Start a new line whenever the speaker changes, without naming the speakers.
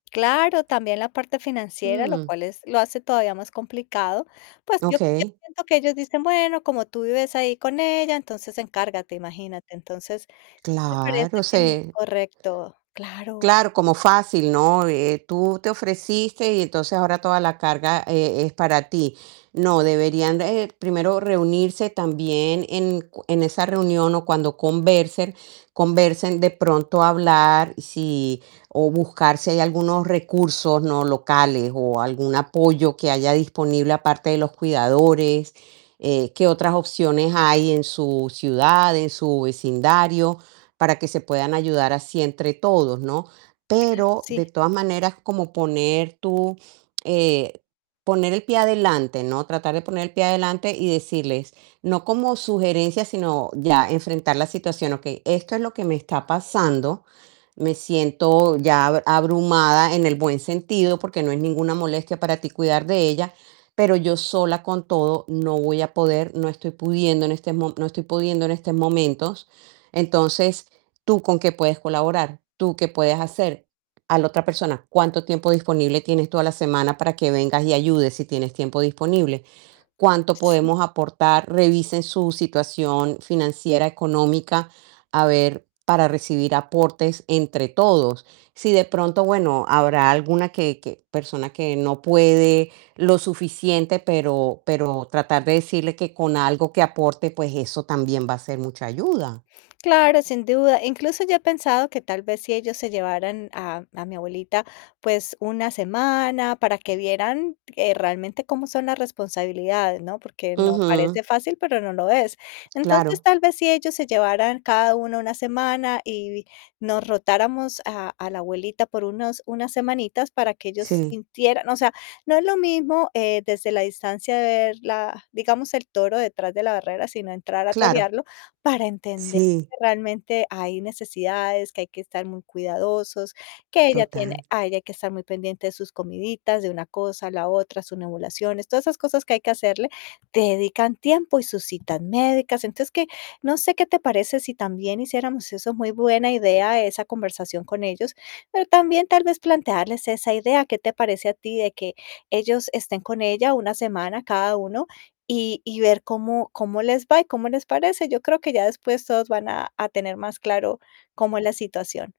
Claro, también la parte financiera, lo
Mm.
cual es lo hace todavía más complicado. Pues, yo yo
Okey.
siento que ellos dicen: "Bueno, como tú vives ahí con ella, entonces encárgate". Imagínate. Entonces, me
Claro,
parece que no es
se
correcto. Claro.
Claro, como fácil, ¿no? Eh, tú te ofreciste y entonces ahora toda la carga, eh, es para ti. No, deberían, eh, primero reunirse también en cu en esa reunión o cuando conversen conversen de pronto hablar si o buscar si hay algunos recursos, ¿no?, locales o algún apoyo que haya disponible aparte de los cuidadores, eh, qué otras opciones hay en su ciudad, en su vecindario, para que se puedan ayudar así entre todos, ¿no?
Claro,
Pero de
sí.
todas maneras como poner tu, eh, poner el pie adelante, ¿no? Tratar de poner el pie adelante y decirles, no como sugerencia, sino ya enfrentar la situación: "Okey, esto es lo que me está pasando, me siento ya ab abrumada en el buen sentido, porque no es ninguna molestia para ti cuidar de ella, pero yo sola con todo no voy a poder, no estoy pudiendo en este mo no estoy pudiendo en estos momentos. Entonces, ¿tú con qué puedes colaborar? ¿Tú qué puedes hacer?" A la otra persona: "¿Cuánto tiempo disponible tienes tú a la semana para que vengas y ayudes, si tienes tiempo disponible? ¿Cuánto
Sí.
podemos aportar? Revisen su situación financiera, económica, a ver, para recibir aportes entre todos". Si de pronto, bueno, habrá alguna que que persona que no puede lo suficiente, pero pero tratar de decirle que con algo que aporte, pues, eso también va a ser mucha ayuda.
Claro, sin duda. Incluso yo he pensado que tal vez, si ellos se llevaran a a mi abuelita, pues, una semana para que vieran, eh, realmente cómo son las responsabilidades, ¿no? Porque, no.
Ujú.
Parece fácil, pero no lo es. Entonces,
Claro.
tal vez si ellos se llevaran cada uno una semana y nos rotáramos a a la abuelita por unos una semanitas para que ellos
Sí.
sintieran, o sea, no es lo mismo, eh, desde la distancia ver, la digamos, el toro detrás de la barrera, sino entrar a
Claro.
torearlo para entender
Sí.
que realmente hay necesidades, que hay que estar muy cuidadosos, que ella tiene
Total.
a ella hay que estar muy pendiente de sus comiditas, de una cosa, la otra, sus nebulizaciones, todas esas cosas que hay que hacerle, te dedican tiempo y sus citas médicas. Entonces, que, no sé, ¿qué te parece si también hiciéramos eso? Muy buena idea esa conversación con ellos, pero también, tal vez plantearles esa idea, ¿qué te parece a ti de que ellos estén con ella una semana cada uno y y ver cómo cómo les va y cómo les parece? Yo creo que ya después todos van a a tener más claro, cómo es la situación